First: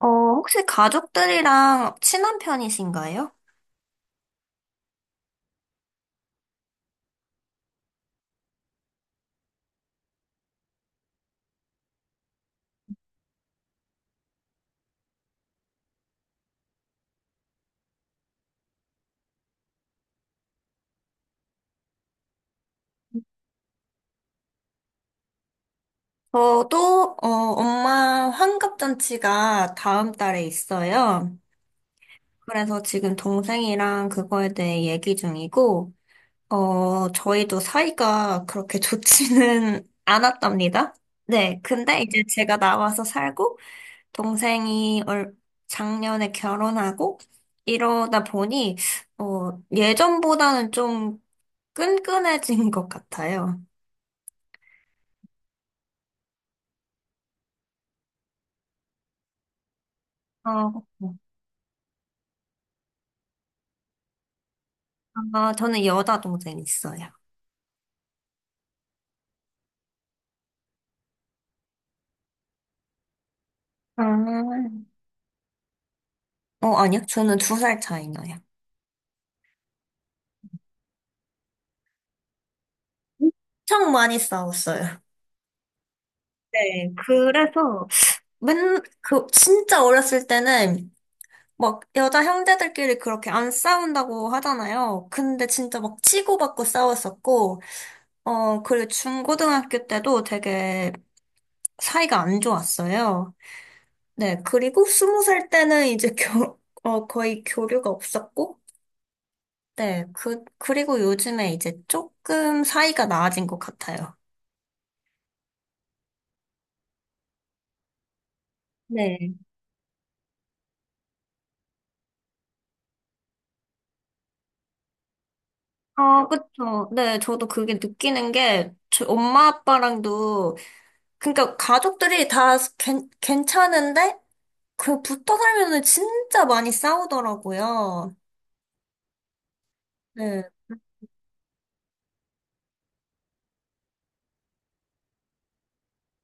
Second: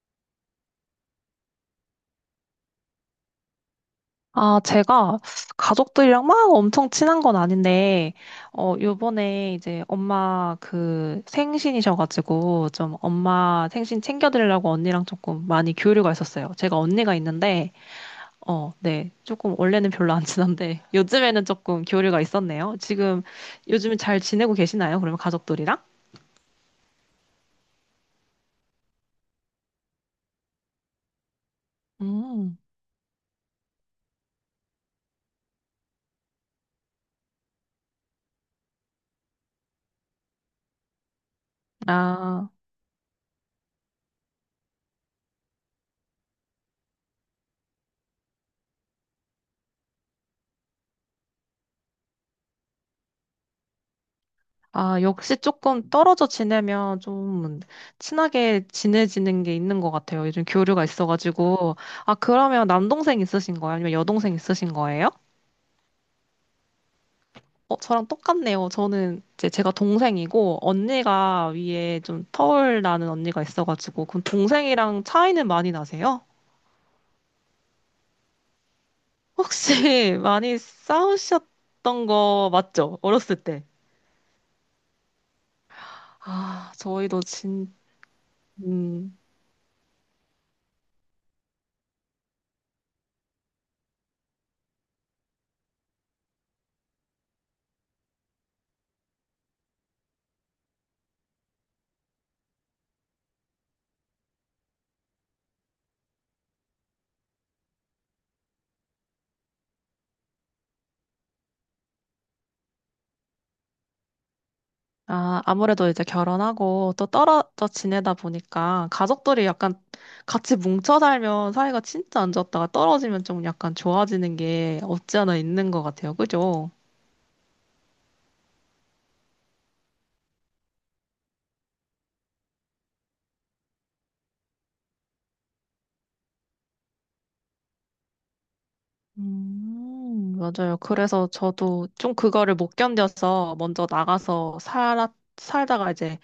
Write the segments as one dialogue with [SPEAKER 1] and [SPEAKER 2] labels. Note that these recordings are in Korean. [SPEAKER 1] 혹시 가족들이랑 친한 편이신가요?
[SPEAKER 2] 아, 제가 가족들이랑 막 엄청 친한 건 아닌데, 요번에 이제 엄마 그 생신이셔가지고, 좀 엄마 생신 챙겨드리려고 언니랑 조금 많이 교류가 있었어요. 제가 언니가 있는데, 어, 네. 조금 원래는 별로 안 친한데, 요즘에는 조금 교류가 있었네요. 지금, 요즘 잘 지내고 계시나요? 그러면 가족들이랑?
[SPEAKER 1] 저도, 엄마 환갑잔치가 다음 달에 있어요.
[SPEAKER 2] 음,
[SPEAKER 1] 그래서 지금 동생이랑 그거에 대해 얘기 중이고, 저희도 사이가 그렇게 좋지는 않았답니다. 네, 근데 이제
[SPEAKER 2] 아.
[SPEAKER 1] 제가 나와서 살고, 동생이 작년에 결혼하고, 이러다 보니, 예전보다는 좀 끈끈해진 것 같아요.
[SPEAKER 2] 아, 역시 조금 떨어져 지내면 좀 친하게 지내지는 게 있는 것 같아요. 요즘
[SPEAKER 1] 어,
[SPEAKER 2] 교류가 있어가지고. 아, 그러면 남동생 있으신 거예요? 아니면 여동생 있으신 거예요?
[SPEAKER 1] 저는 여자 동생 있어요.
[SPEAKER 2] 저랑 똑같네요. 저는 이제 제가 동생이고, 언니가 위에 좀 터울 나는 언니가 있어가지고, 그럼
[SPEAKER 1] 아,
[SPEAKER 2] 동생이랑 차이는 많이 나세요?
[SPEAKER 1] 아니요. 저는 2살 차이 나요.
[SPEAKER 2] 혹시 많이 싸우셨던 거 맞죠? 어렸을 때.
[SPEAKER 1] 엄청 많이 싸웠어요.
[SPEAKER 2] 아,
[SPEAKER 1] 네, 그래서
[SPEAKER 2] 음.
[SPEAKER 1] 진짜 어렸을 때는 막 여자 형제들끼리 그렇게 안 싸운다고 하잖아요. 근데 진짜 막 치고받고 싸웠었고, 그리고 중고등학교 때도 되게 사이가 안 좋았어요. 네, 그리고 20살 때는 이제 거의 교류가 없었고, 네, 그리고 요즘에 이제 조금 사이가 나아진 것 같아요.
[SPEAKER 2] 아, 아무래도 이제 결혼하고 또 떨어져 지내다 보니까
[SPEAKER 1] 네.
[SPEAKER 2] 가족들이 약간 같이 뭉쳐 살면 사이가 진짜 안 좋았다가 떨어지면 좀 약간 좋아지는 게 없지 않아 있는 것 같아요.
[SPEAKER 1] 아,
[SPEAKER 2] 그죠?
[SPEAKER 1] 그쵸. 네, 저도 그게 느끼는 게, 저 엄마 아빠랑도, 그러니까 가족들이 다 괜찮은데, 그 붙어 살면은 진짜 많이 싸우더라고요. 네.
[SPEAKER 2] 맞아요. 그래서 저도 좀 그거를 못 견뎌서 살다가 이제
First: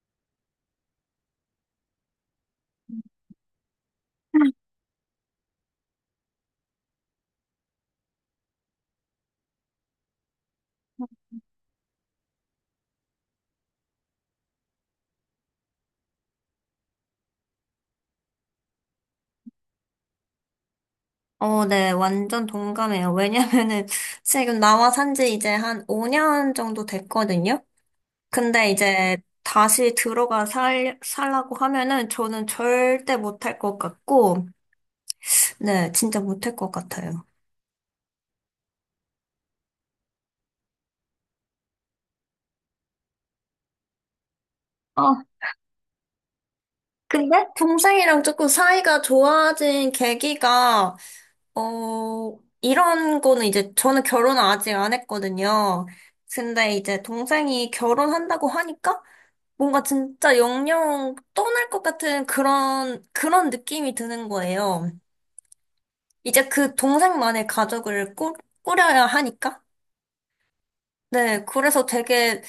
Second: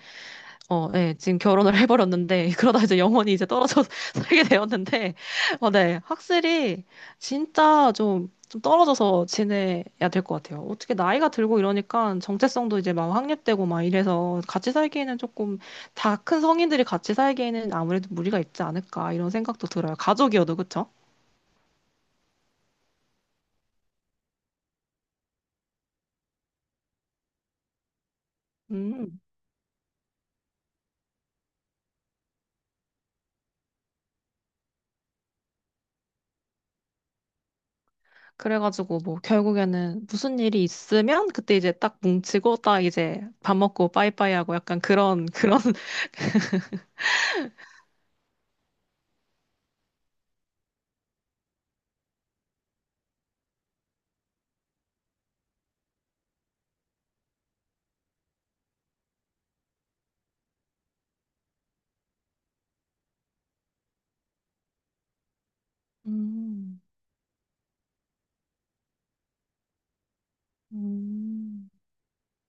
[SPEAKER 2] 어, 네, 지금 결혼을 해버렸는데, 그러다 이제 영원히 이제 떨어져 서 살게 되었는데, 어, 네, 확실히 진짜 좀 떨어져서 지내야 될 것 같아요. 어떻게 나이가 들고 이러니까 정체성도 이제 막 확립되고 막 이래서 같이 살기에는 조금 다 큰 성인들이 같이 살기에는 아무래도 무리가 있지 않을까 이런 생각도 들어요. 가족이어도, 그쵸?
[SPEAKER 1] 네, 완전 동감해요. 왜냐면은 지금 나와 산지 이제 한 5년 정도 됐거든요. 근데 이제
[SPEAKER 2] 음,
[SPEAKER 1] 다시 들어가 살라고 하면은 저는 절대 못할 것 같고, 네, 진짜 못할 것 같아요.
[SPEAKER 2] 그래가지고 뭐 결국에는 무슨 일이 있으면 그때 이제 딱 뭉치고 딱 이제 밥 먹고 빠이빠이 하고 약간
[SPEAKER 1] 어,
[SPEAKER 2] 그런,
[SPEAKER 1] 근데 동생이랑 조금 사이가 좋아진 계기가, 이런 거는 이제 저는 결혼을 아직 안 했거든요. 근데 이제 동생이 결혼한다고 하니까 뭔가 진짜 영영 떠날 것 같은 그런 느낌이 드는 거예요. 이제 그
[SPEAKER 2] 음.
[SPEAKER 1] 동생만의 가족을 꾸려야 하니까. 네,
[SPEAKER 2] 음.
[SPEAKER 1] 그래서 되게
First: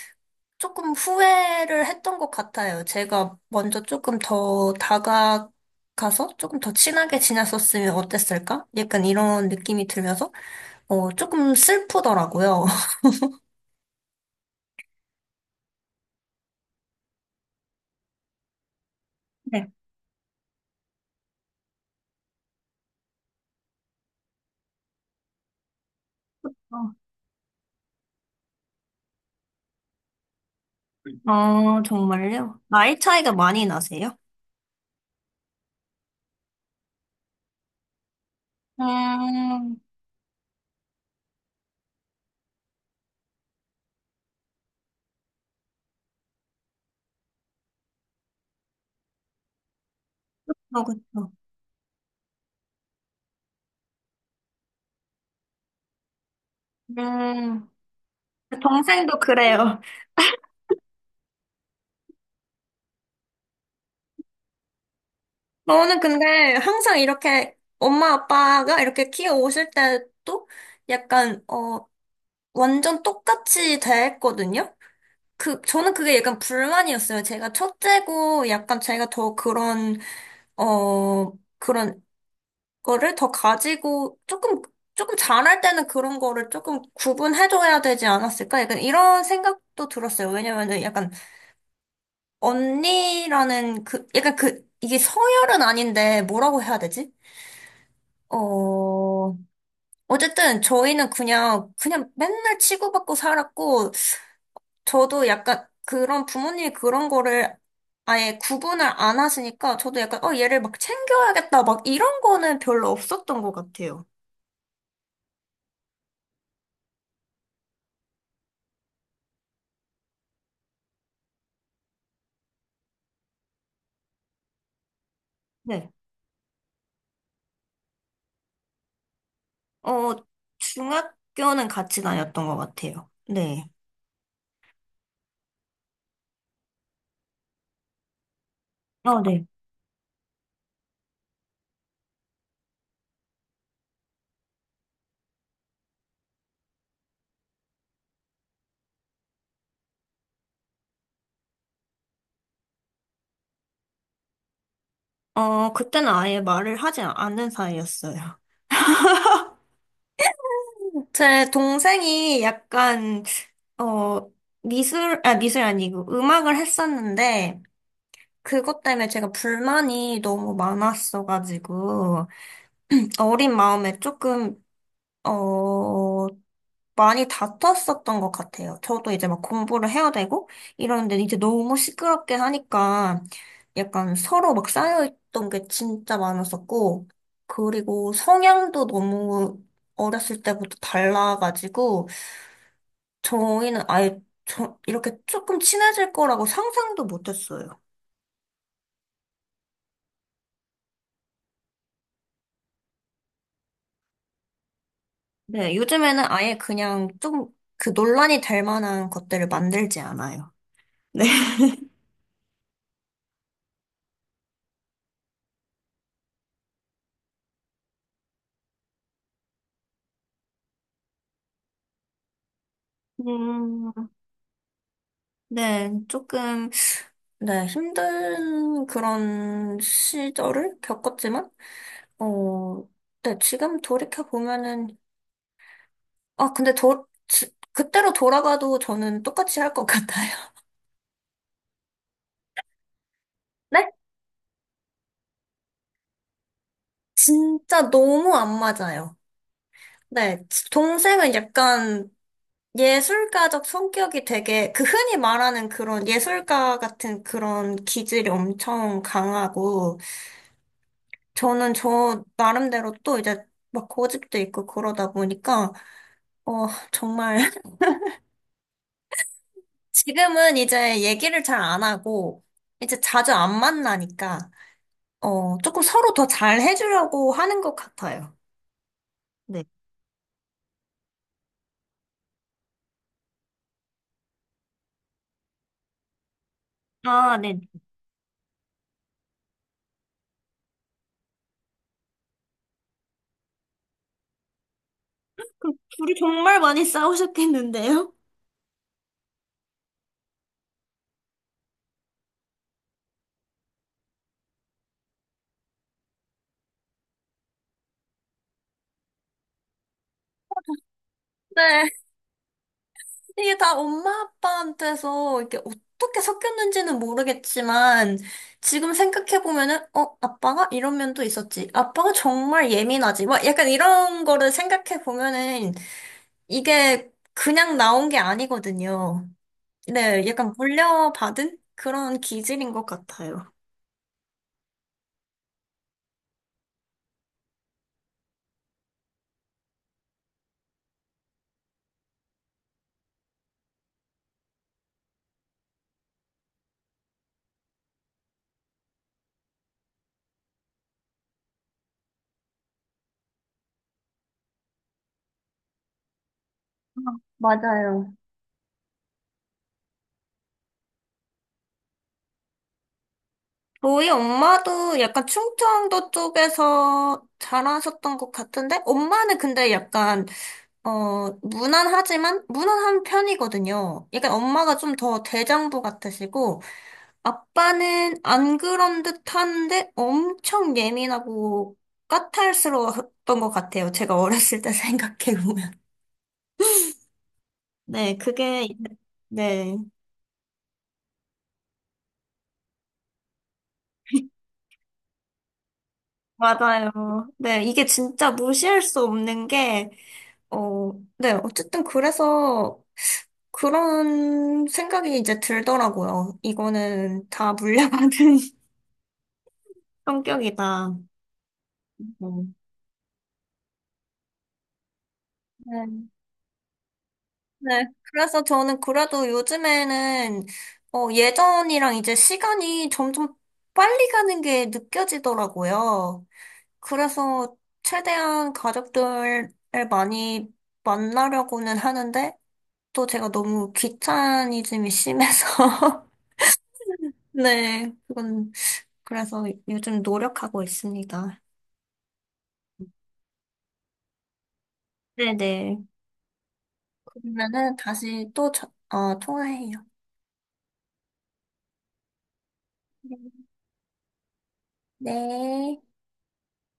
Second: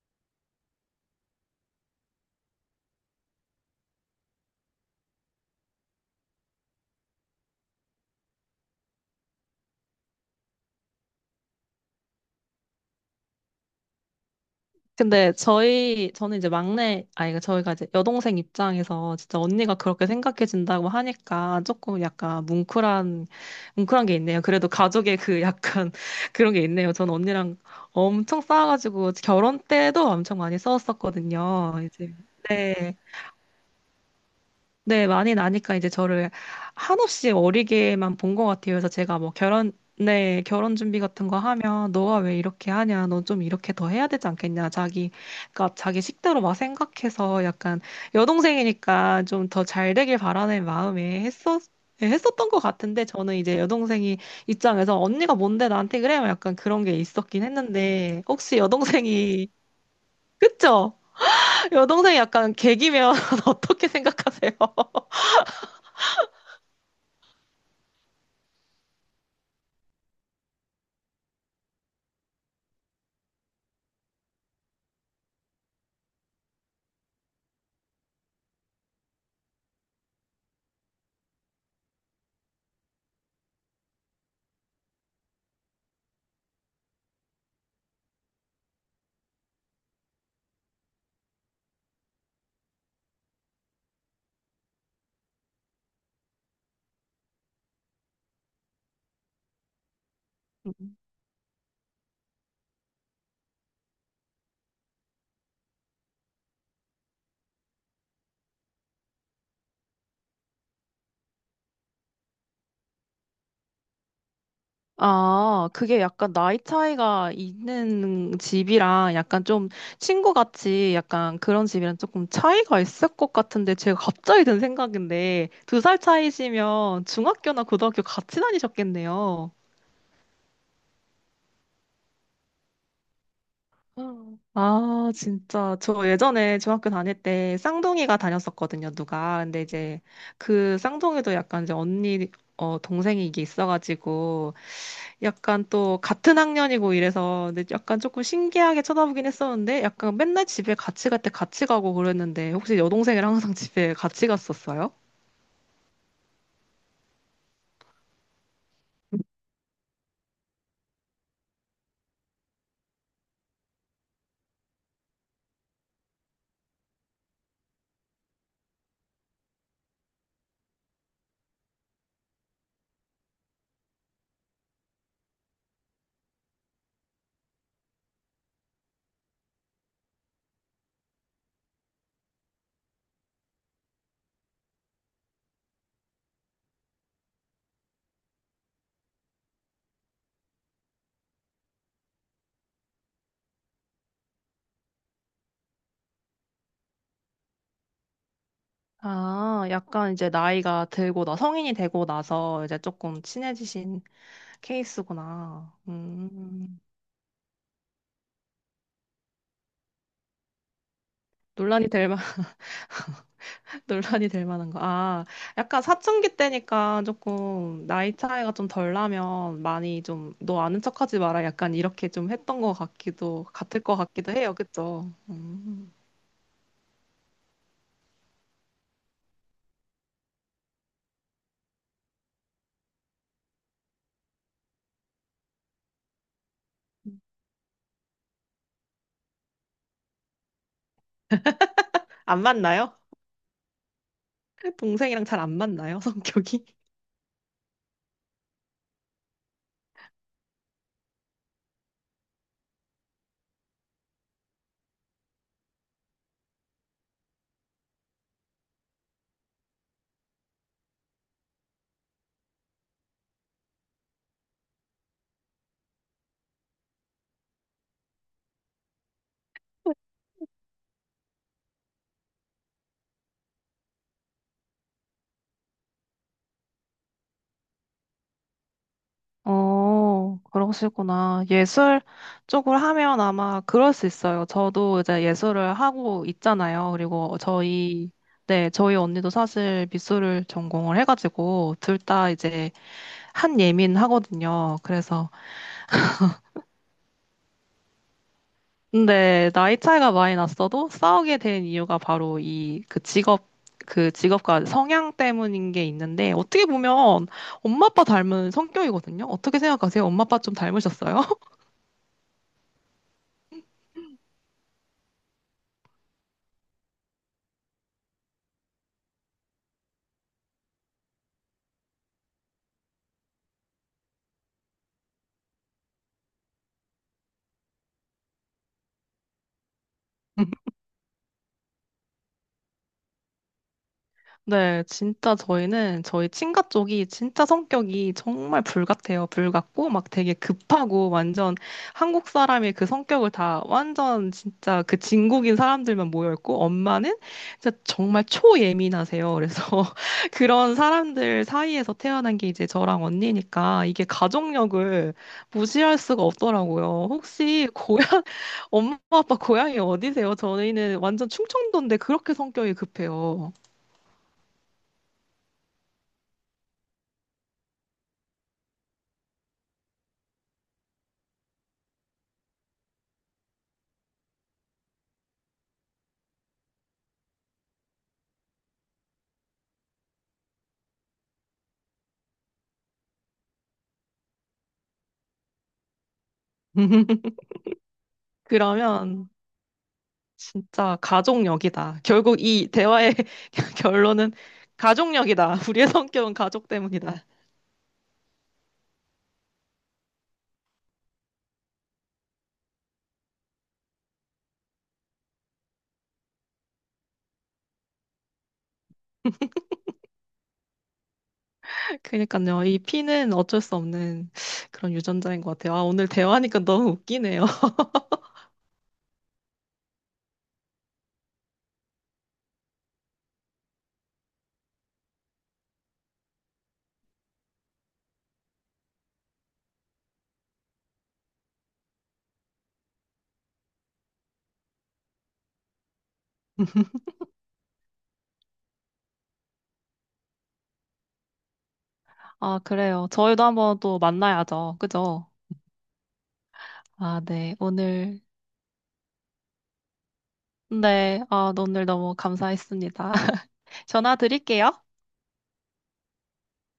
[SPEAKER 1] 조금 후회를 했던 것 같아요. 제가 먼저 조금 더 다가가서 조금 더 친하게 지냈었으면 어땠을까? 약간 이런 느낌이 들면서, 조금 슬프더라고요.
[SPEAKER 2] 근데 저희 저는 이제 막내 아이가 저희가 이제 여동생 입장에서 진짜
[SPEAKER 1] 네.
[SPEAKER 2] 언니가 그렇게 생각해준다고 하니까 조금 약간 뭉클한 게 있네요. 그래도 가족의 그 약간 그런 게 있네요.
[SPEAKER 1] 어,
[SPEAKER 2] 전 언니랑 엄청 싸워가지고 결혼 때도 엄청 많이 싸웠었거든요. 이제
[SPEAKER 1] 정말요?
[SPEAKER 2] 네.
[SPEAKER 1] 나이 차이가 많이 나세요?
[SPEAKER 2] 네, 많이 나니까 이제 저를 한없이 어리게만 본 것 같아요. 그래서
[SPEAKER 1] 음,
[SPEAKER 2] 네, 결혼 준비 같은 거 하면 너가 왜 이렇게 하냐? 넌 좀 이렇게 더 해야 되지 않겠냐? 그러니까 자기 식대로 막 생각해서 약간 여동생이니까 좀 더 잘 되길 바라는 마음에
[SPEAKER 1] 그쵸.
[SPEAKER 2] 예, 했었던 것 같은데 저는 이제 여동생이 입장에서 언니가 뭔데 나한테 그래? 약간 그런 게 있었긴
[SPEAKER 1] 음,
[SPEAKER 2] 했는데 혹시
[SPEAKER 1] 동생도
[SPEAKER 2] 여동생이,
[SPEAKER 1] 그래요.
[SPEAKER 2] 그쵸? 여동생이 약간 개기면 어떻게 생각하세요?
[SPEAKER 1] 저는 근데 항상 이렇게 엄마 아빠가 이렇게 키워 오실 때도 약간, 완전 똑같이 대했거든요. 저는 그게 약간 불만이었어요. 제가 첫째고 약간 제가 더 어, 그런 거를 더 가지고 조금 잘할 때는 그런 거를 조금 구분해줘야 되지 않았을까? 약간 이런 생각도 들었어요. 왜냐면은 약간 언니라는 약간 이게 서열은 아닌데 뭐라고 해야 되지? 어, 어쨌든 저희는 그냥 맨날 치고받고 살았고, 저도 약간 그런 부모님이 그런 거를 아예 구분을 안 하시니까 저도 약간 얘를 막 챙겨야겠다 막 이런 거는 별로 없었던 것 같아요.
[SPEAKER 2] 아, 그게 약간 나이 차이가 있는 집이랑 약간 좀 친구같이 약간 그런 집이랑 조금 차이가 있을 것 같은데 제가 갑자기 든 생각인데 두
[SPEAKER 1] 네.
[SPEAKER 2] 살 차이시면 중학교나 고등학교 같이 다니셨겠네요.
[SPEAKER 1] 어 중학교는 같이 다녔던 것 같아요. 네.
[SPEAKER 2] 음. 아, 진짜. 저 예전에 중학교 다닐 때 쌍둥이가 다녔었거든요, 누가.
[SPEAKER 1] 네.
[SPEAKER 2] 근데 이제 그 쌍둥이도 약간 이제 어, 동생이 이게 있어가지고 약간 또 같은 학년이고 이래서 근데 약간 조금 신기하게 쳐다보긴 했었는데 약간 맨날 집에 같이 갈 때 같이 가고 그랬는데 혹시 여동생이랑 항상 집에 같이 갔었어요?
[SPEAKER 1] 그때는 아예 말을 하지 않는 사이였어요. 제 동생이 약간 어 미술 아니고 음악을 했었는데 그것 때문에 제가 불만이 너무 많았어가지고 어린 마음에 조금, 어, 많이 다퉜었던 것 같아요. 저도 이제 막 공부를 해야 되고 이러는데 이제 너무 시끄럽게 하니까 약간 서로 막 쌓여있던 게 진짜 많았었고, 그리고 성향도 너무 어렸을 때부터 달라가지고, 저희는 아예 이렇게 조금 친해질 거라고 상상도 못했어요.
[SPEAKER 2] 아, 약간 이제 나이가 들고 나 성인이 되고 나서 이제 조금 친해지신 케이스구나.
[SPEAKER 1] 네, 요즘에는 아예 그냥 좀 그 논란이 될 만한 것들을 만들지 않아요. 네.
[SPEAKER 2] 논란이 될 만. 논란이 될 만한 거. 아, 약간 사춘기 때니까 조금 나이 차이가 좀 덜 나면 많이 좀 너 아는 척하지 마라 약간 이렇게 좀 했던 것 같기도 같을 것
[SPEAKER 1] 음,
[SPEAKER 2] 같기도 해요. 그쵸?
[SPEAKER 1] 네,
[SPEAKER 2] 음.
[SPEAKER 1] 조금, 네, 힘든 그런 시절을 겪었지만, 어, 네, 지금 돌이켜보면은, 근데 그때로 돌아가도 저는 똑같이 할 것 같아요.
[SPEAKER 2] 안 맞나요?
[SPEAKER 1] 네?
[SPEAKER 2] 동생이랑 잘 안 맞나요? 성격이?
[SPEAKER 1] 진짜 너무 안 맞아요. 네, 동생은 약간 예술가적 성격이 되게, 그 흔히 말하는 그런 예술가 같은 그런 기질이 엄청 강하고, 저는 저 나름대로 또 이제 막 고집도 있고 그러다 보니까, 어, 정말. 지금은 이제 얘기를 잘 안 하고, 이제 자주 안 만나니까, 조금 서로 더 잘 해주려고 하는 것 같아요. 네.
[SPEAKER 2] 어, 그러시구나. 예술 쪽을 하면 아마 그럴 수 있어요. 저도 이제 예술을 하고 있잖아요.
[SPEAKER 1] 아,
[SPEAKER 2] 그리고
[SPEAKER 1] 네.
[SPEAKER 2] 저희, 네, 저희 언니도 사실 미술을 전공을 해가지고 둘 다 이제 한 예민 하거든요. 그래서
[SPEAKER 1] 둘이 정말 많이 싸우셨겠는데요?
[SPEAKER 2] 근데 나이 차이가 많이 났어도 싸우게 된 이유가 바로 이 그 직업 그 직업과 성향 때문인 게 있는데 어떻게 보면 엄마 아빠 닮은 성격이거든요. 어떻게 생각하세요? 엄마 아빠 좀 닮으셨어요?
[SPEAKER 1] 네. 이게 다 엄마 아빠한테서 이게 어떻게 섞였는지는 모르겠지만 지금 생각해 보면은 아빠가 이런 면도 있었지 아빠가 정말 예민하지 막 약간 이런 거를 생각해 보면은 이게 그냥 나온 게 아니거든요. 네, 약간 물려받은 그런 기질인 것 같아요.
[SPEAKER 2] 네, 진짜 저희는 저희 친가 쪽이 진짜 성격이 정말 불 같아요. 불 같고 막 되게 급하고 완전 한국 사람의 그 성격을 다 완전 진짜 그 진국인 사람들만 모여 있고 엄마는 진짜 정말 초예민하세요. 그래서 그런 사람들 사이에서 태어난 게 이제 저랑 언니니까 이게 가족력을 무시할 수가 없더라고요. 혹시 고향
[SPEAKER 1] 맞아요.
[SPEAKER 2] 엄마 아빠 고향이 어디세요? 저희는 완전 충청도인데 그렇게 성격이 급해요.
[SPEAKER 1] 저희 엄마도 약간 충청도 쪽에서 자라셨던 것 같은데 엄마는 근데 약간 무난하지만, 무난한 편이거든요. 약간 엄마가 좀 더 대장부 같으시고, 아빠는 안 그런 듯한데 엄청 예민하고 까탈스러웠던 것 같아요. 제가 어렸을 때 생각해보면. 네, 그게,
[SPEAKER 2] 그러면
[SPEAKER 1] 네,
[SPEAKER 2] 진짜 가족력이다. 결국 이 대화의 결론은 가족력이다. 우리의 성격은 가족
[SPEAKER 1] 맞아요.
[SPEAKER 2] 때문이다.
[SPEAKER 1] 네, 이게 진짜 무시할 수 없는 게, 어, 네, 어쨌든 그래서 그런 생각이 이제 들더라고요. 이거는 다 물려받은 성격이다. 어.
[SPEAKER 2] 그러니까요. 이 피는 어쩔 수 없는 그런 유전자인 것 같아요. 아, 오늘
[SPEAKER 1] 네.
[SPEAKER 2] 대화하니까 너무 웃기네요.
[SPEAKER 1] 네. 그래서 저는 그래도 요즘에는 예전이랑 이제 시간이 점점 빨리 가는 게 느껴지더라고요. 그래서 최대한 가족들을 많이 만나려고는 하는데 또 제가 너무 귀차니즘이 심해서 네, 그건 그래서 요즘 노력하고 있습니다.
[SPEAKER 2] 아, 그래요. 저희도 한번 또 만나야죠. 그죠?
[SPEAKER 1] 네네.
[SPEAKER 2] 아, 네.
[SPEAKER 1] 그러면은
[SPEAKER 2] 오늘,
[SPEAKER 1] 다시 또 통화해요.
[SPEAKER 2] 네. 아, 오늘 너무 감사했습니다. 전화 드릴게요.
[SPEAKER 1] 네.